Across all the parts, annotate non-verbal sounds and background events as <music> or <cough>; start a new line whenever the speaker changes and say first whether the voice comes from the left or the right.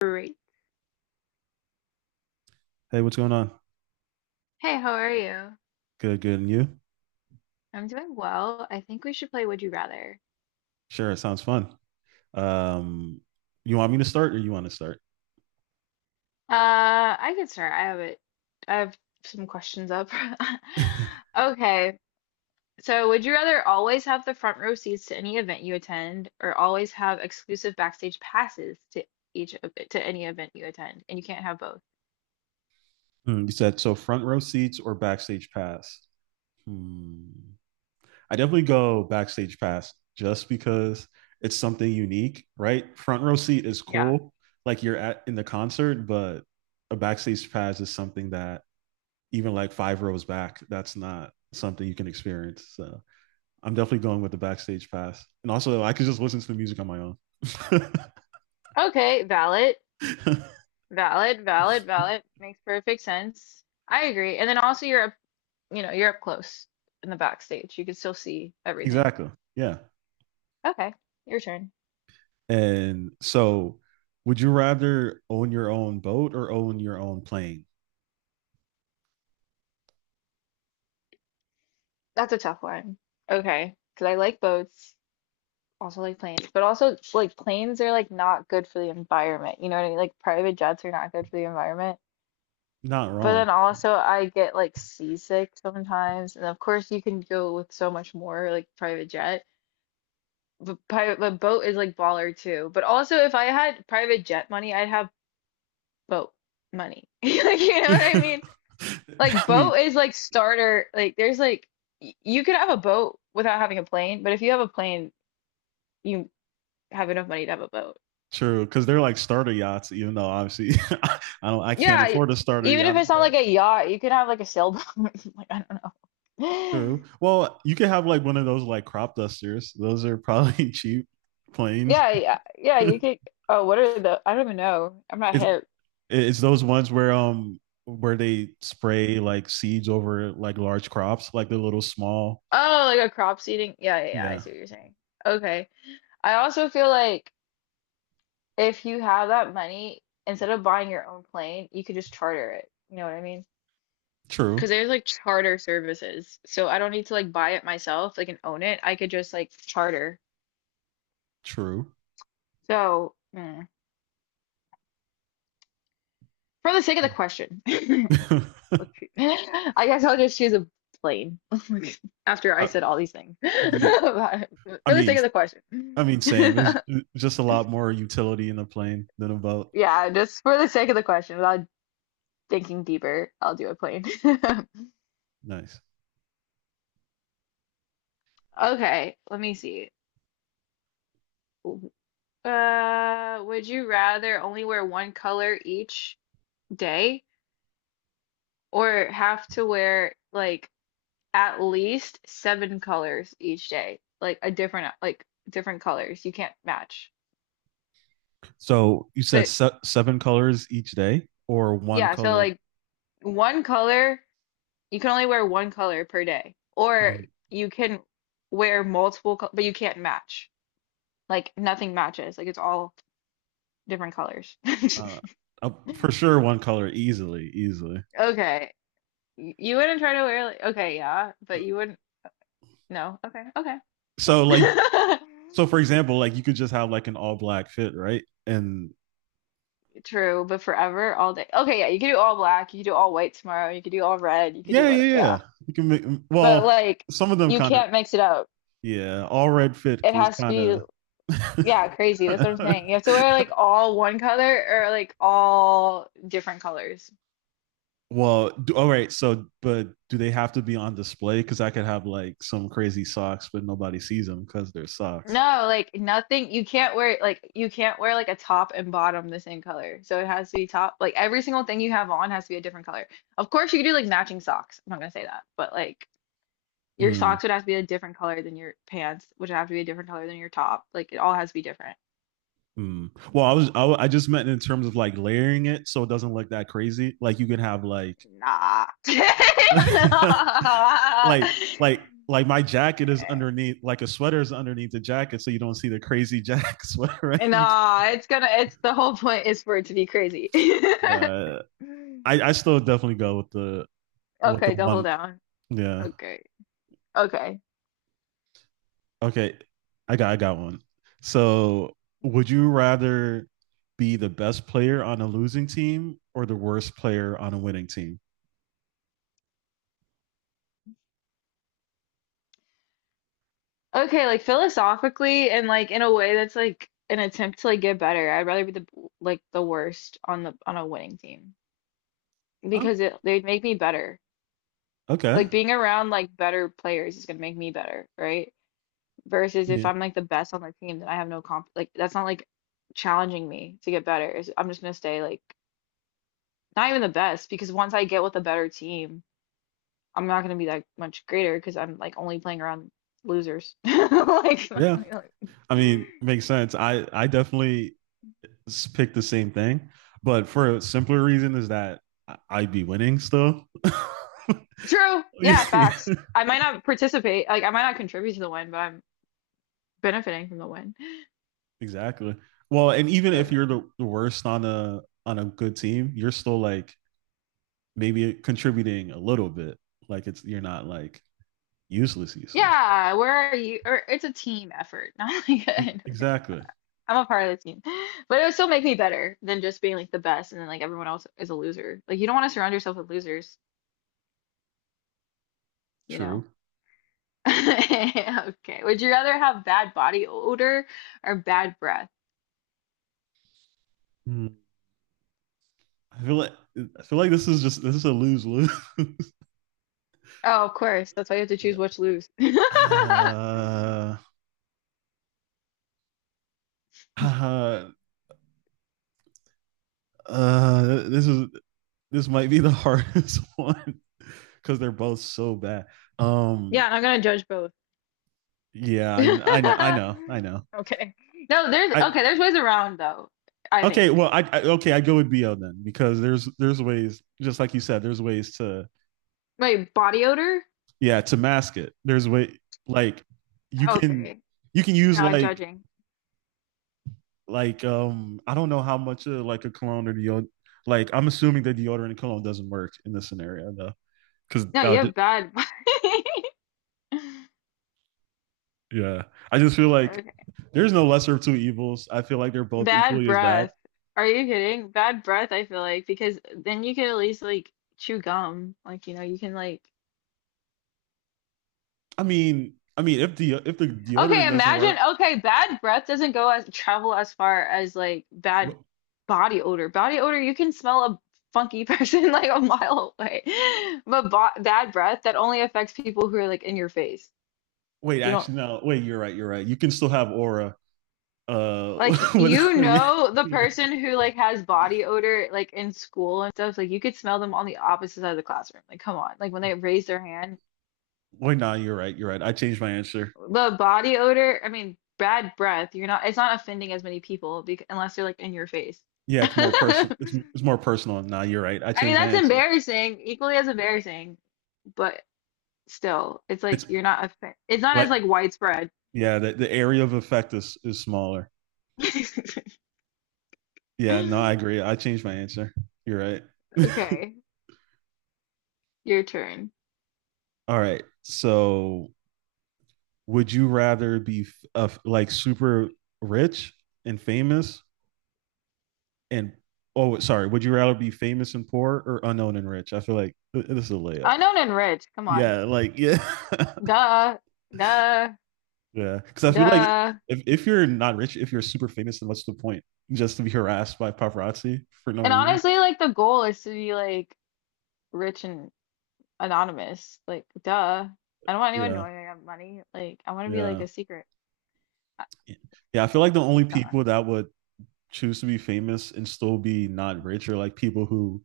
left: Great.
right: Hey, what's going on?
left: Hey, how are you?
right: Good, good. And you?
left: I'm doing well. I think we should play Would You Rather.
right: Sure, it sounds fun. Um, you want me to start or you want to start?
left: Uh, I can start. I have it. I have some questions up. <laughs>
right: <laughs>
left: Okay. So, would you rather always have the front row seats to any event you attend, or always have exclusive backstage passes to each of to any event you attend? And you can't have both.
right: Hmm, you said so front row seats or backstage pass? Hmm. I definitely go backstage pass just because it's something unique, right? Front row seat is
left: Yeah.
right: cool, like you're at in the concert, but a backstage pass is something that even like five rows back, that's not something you can experience. So I'm definitely going with the backstage pass. And also I could just listen to the music on my own. <laughs>
left: Okay. Valid.
right: <laughs>
left: Valid. Valid. Valid. Makes perfect sense. I agree. And then also, you're up close in the backstage. You can still see everything.
right: Exactly. Yeah.
left: Okay, your turn.
right: And so, would you rather own your own boat or own your own plane?
left: That's a tough one. Okay, because I like boats, also like planes, but also like planes are like not good for the environment. You know what I mean? Like private jets are not good for the environment.
right: Not
left: But then
right: wrong.
left: also I get like seasick sometimes, and of course you can go with so much more like private jet. But boat is like baller too. But also if I had private jet money, I'd have boat money. <laughs> Like you
right: <laughs>
left: know what I mean? Like
right: I mean,
left: boat is like starter. Like there's like you could have a boat without having a plane, but if you have a plane, you have enough money to have a boat.
right: True, because they're like starter yachts, even though obviously <laughs> I don't, I can't
left: Yeah,
right: afford a starter
left: even if
right: yacht,
left: it's not
right: but
left: like a yacht, you could have like a sailboat. <laughs> Like I don't know.
right: true.
left: <laughs>
right: Well, you could have like one of those like crop dusters. Those are probably <laughs> cheap planes.
left: Yeah, yeah, yeah.
right: <laughs>
left: You could. Oh, what are the? I don't even know. I'm not
right: it's
left: hip.
right: it's those ones where they spray like seeds over like large crops, like the little small.
left: Oh, like a crop seeding. Yeah, yeah, yeah. I
right: Yeah.
left: see what you're saying. Okay. I also feel like if you have that money, instead of buying your own plane, you could just charter it. You know what I mean?
right: True.
left: Because there's like charter services. So I don't need to like buy it myself, like and own it. I could just like charter.
right: True.
left: So for the sake of the question, <laughs> let's
right: <laughs>
left: see. I guess I'll just choose a plane <laughs> after I
right: I,
left: said all these things. <laughs> For
right: yeah, I
left: the
right: mean,
left: sake of the question.
right: I mean, same. It's
left: <laughs>
right: just a lot more utility in a plane than a boat.
left: Yeah, just for the sake of the question, without thinking deeper, I'll do a plane. <laughs>
right: Nice.
left: Okay, let me see. Would you rather only wear one color each day, or have to wear like at least seven colors each day, like a different like different colors? You can't match.
right: So you said
left: So
right: seven colors each day, or one
left: yeah, so
right: color?
left: like one color, you can only wear one color per day, or you can wear multiple, but you can't match. Like nothing matches. Like it's all different colors. <laughs>
right: Uh, for sure, one color easily, easily.
left: Okay, you wouldn't try to wear like, okay, yeah, but you wouldn't. No, okay, okay.
right: So like,
left: <laughs>
right: so for
left: <laughs>
right: example, like you could just have like an all black fit, right? And
left: True, but forever, all day. Okay, yeah, you could do all black, you could do all white tomorrow, you could do all red, you could do
right: yeah,
left: what,
right: yeah,
left: yeah.
right: yeah. You can make
left: But
right: well.
left: like,
right: Some of them
left: you
right: kind of
left: can't mix it up.
right: yeah. All red fit
left: It
right: is
left: has to
right: kind
left: be,
right: of.
left: yeah, crazy. That's what I'm saying. You have to
right: <laughs>
left: wear like all one color or like all different colors.
right: Well, all right. So, but do they have to be on display? Because I could have like some crazy socks, but nobody sees them because they're socks.
left: No, like nothing. You can't wear like a top and bottom the same color. So it has to be top. Like every single thing you have on has to be a different color. Of course, you could do like matching socks. I'm not gonna say that, but like. Your
right: Mm,
left: socks would have to be a different color than your pants, which would have to be a different color than your top. Like it all has to be different.
right: mm. Well, I was I just meant in terms of like layering it so it doesn't look that crazy. Like you can have like,
left: Nah. <laughs>
right: <laughs>
left: Nah.
right: like like like my jacket is underneath, like a sweater is underneath the jacket, so you don't see the crazy <laughs> jack sweater. Right?
left: Nah, it's the whole point is for it to be crazy.
right: Can-
left: <laughs>
right: uh, I still definitely go with the
left: Okay, double
right: one.
left: down.
right: Yeah.
left: Okay. Okay.
right: Okay, I got one. So, would you rather be the best player on a losing team or the worst player on a winning team?
left: Okay, like philosophically and like in a way that's like an attempt to like get better. I'd rather be the worst on the on a winning team
right: Oh,
left: because it they'd make me better.
right: okay.
left: Like being around like better players is gonna make me better, right? Versus if
right: Yeah.
left: I'm like the best on the team, then I have no comp like that's not like challenging me to get better. I'm just gonna stay like not even the best because once I get with a better team, I'm not gonna be that much greater because I'm like only playing around losers. <laughs>
right: Yeah. I mean, makes sense. I definitely picked the same thing, but for a simpler reason is that I'd be winning still. <laughs>
left: True. Yeah,
right: Yeah,
left: facts. I might not participate, like I might not contribute to the win, but I'm benefiting from the win.
right: exactly. Well, and even if you're the,
left: Okay.
right: the worst on a good team, you're still like maybe contributing a little bit. Like it's you're not like useless, useless.
left: Yeah, where are you? Or it's a team effort, <laughs> not like a
right: Exactly.
left: I'm a part of the team. <laughs> But it would still make me better than just being like the best and then like everyone else is a loser. Like you don't want to surround yourself with losers, you
right: True.
left: know. <laughs> Okay. Would you rather have bad body odor or bad breath?
right: Hmm. I feel like I feel like this is just this is a lose lose.
left: Oh, of course. That's why
right: <laughs>
left: you have to choose
right: Yeah.
left: which lose. <laughs>
right: Uh, uh, uh, this is this might be the <laughs> hardest one because <laughs> they're both so bad. Um.
left: Yeah, and I'm gonna judge both.
right: Yeah. I know. I know. I
left: <laughs>
right: know.
left: Okay. No, there's
right: I
left: okay, there's ways around though, I think.
right: okay. Well. I okay. I go with BL then because there's ways, just like you said, there's ways to,
left: Wait, body odor?
right: yeah, to mask it. There's way, like you can
left: Okay.
right: you can use,
left: No,
right: like
left: judging.
right: like um I don't know how much of like a cologne or deodorant. Like, I'm assuming that deodorant and cologne doesn't work in this scenario though, because,
left: No, you have bad. <laughs>
right: yeah, I just feel like
left: Okay.
right: there's no lesser of two evils. I feel like they're both
left: Bad
right: equally as bad.
left: breath. Are you kidding? Bad breath, I feel like, because then you could at least like chew gum. Like, you can like,
right: I mean, if the deodorant
left: okay,
right: doesn't
left: imagine,
right: work.
left: okay, bad breath doesn't go as travel as far as like bad
right: w-
left: body odor. Body odor, you can smell a funky <laughs> person like a mile away. But bo bad breath, that only affects people who are like in your face.
right: Wait,
left: You don't.
right: actually no, wait, you're right, you're right, you can still have aura. uh
left: Like
right: <laughs>
left: you
right: yeah,
left: know the
right: yeah,
left: person who like has body odor like in school and stuff, like you could smell them on the opposite side of the classroom. Like come on. Like when they raise their hand,
right: wait, no, nah, you're right, you're right, I changed my answer.
left: the body odor, I mean bad breath, you're not, it's not offending as many people because, unless they're like in your face. <laughs>
right: Yeah, it's more
left: I
right: personal. It's more personal. Nah, you're right. I
left: mean
right: changed my
left: that's
right: answer.
left: embarrassing, equally as embarrassing, but still, it's like
right: It's
left: you're not offen it's not
right: like,
left: as like widespread. <laughs>
right: yeah, the area of effect is smaller. Yeah, no, I agree. I changed my answer. You're right. <laughs>
left: Okay, your turn.
right: All right. So, would you rather be like super rich and famous and, oh, sorry, would you rather be famous and poor or unknown and rich? I feel like this is a layup.
left: Unknown and rich, come on.
right: Yeah, like yeah. <laughs>
left: Duh. Duh.
right: Yeah, because I feel like
left: Duh.
right: if you're not rich, if you're super famous, then what's the point? Just to be harassed by paparazzi for no
left: And
right: reason?
left: honestly, like the goal is to be like rich and anonymous. Like, duh. I don't want anyone
right: Yeah,
left: knowing I have money. Like, I want to be like
right: yeah,
left: a secret. Uh,
right: yeah. I feel like the only people
left: Duh.
right: that would choose to be famous and still be not rich are like people who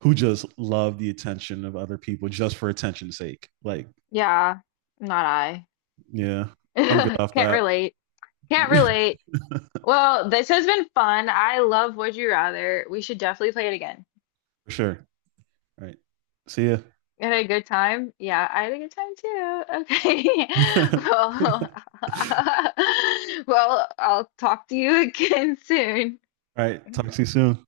right: who just love the attention of other people just for attention's sake. Like,
left: Yeah, not I.
right: yeah,
left: <laughs>
right: I'm good off
left: Can't
right: that.
left: relate. Can't
right: <laughs>
left: relate. Well, this has been fun. I love Would You Rather. We should definitely play it again.
right: For sure. All right, see ya.
left: You had a good time? Yeah, I had a good time too. Okay. <laughs>
right: <laughs>
left: Well, <laughs> well, I'll talk to you <laughs> again soon.
right: All right, talk to you soon.